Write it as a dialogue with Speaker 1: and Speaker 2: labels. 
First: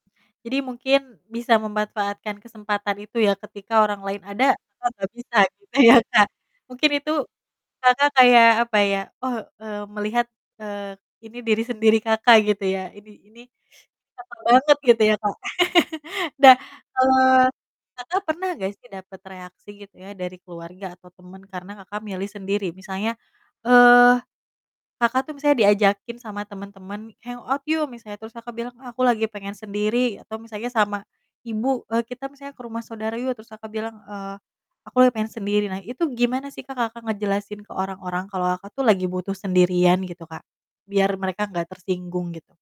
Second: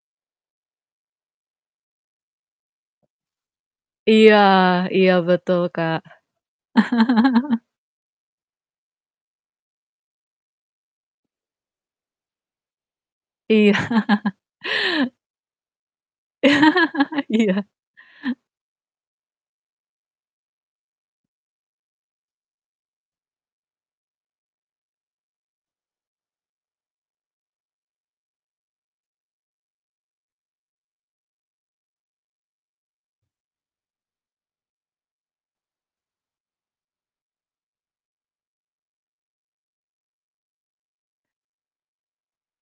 Speaker 1: Jadi mungkin bisa memanfaatkan kesempatan itu ya, ketika orang lain
Speaker 2: Iya
Speaker 1: ada, Kakak, gak
Speaker 2: iya
Speaker 1: bisa
Speaker 2: betul,
Speaker 1: gitu ya,
Speaker 2: Kak.
Speaker 1: Kak? Mungkin itu, Kakak kayak, apa ya, oh, eee, melihat, eee, ini diri sendiri Kakak, gitu ya, ini ini, ih
Speaker 2: Iya.
Speaker 1: ganteng banget gitu ya, Kak? Dah, kalau,
Speaker 2: Iya.
Speaker 1: Kakak, pernah nggak sih dapet reaksi gitu ya dari keluarga atau teman karena Kakak, milih sendiri? Misalnya, eee, Kakak, tuh misalnya diajakin sama temen-temen, "Hang out. yuk!" misalnya, terus Kakak bilang, "Ah, aku lagi pengen sendiri," atau misalnya, sama ibu, eee, "Kita," misalnya, "ke rumah saudara yuk!" Terus, Kakak, bilang, eee, "Aku lagi pengen sendiri." Nah, itu gimana sih Kak, Kakak ngejelasin ke orang-orang kalau Kakak, tuh lagi butuh sendirian gitu Kak? Biar mereka enggak tersinggung, gitu?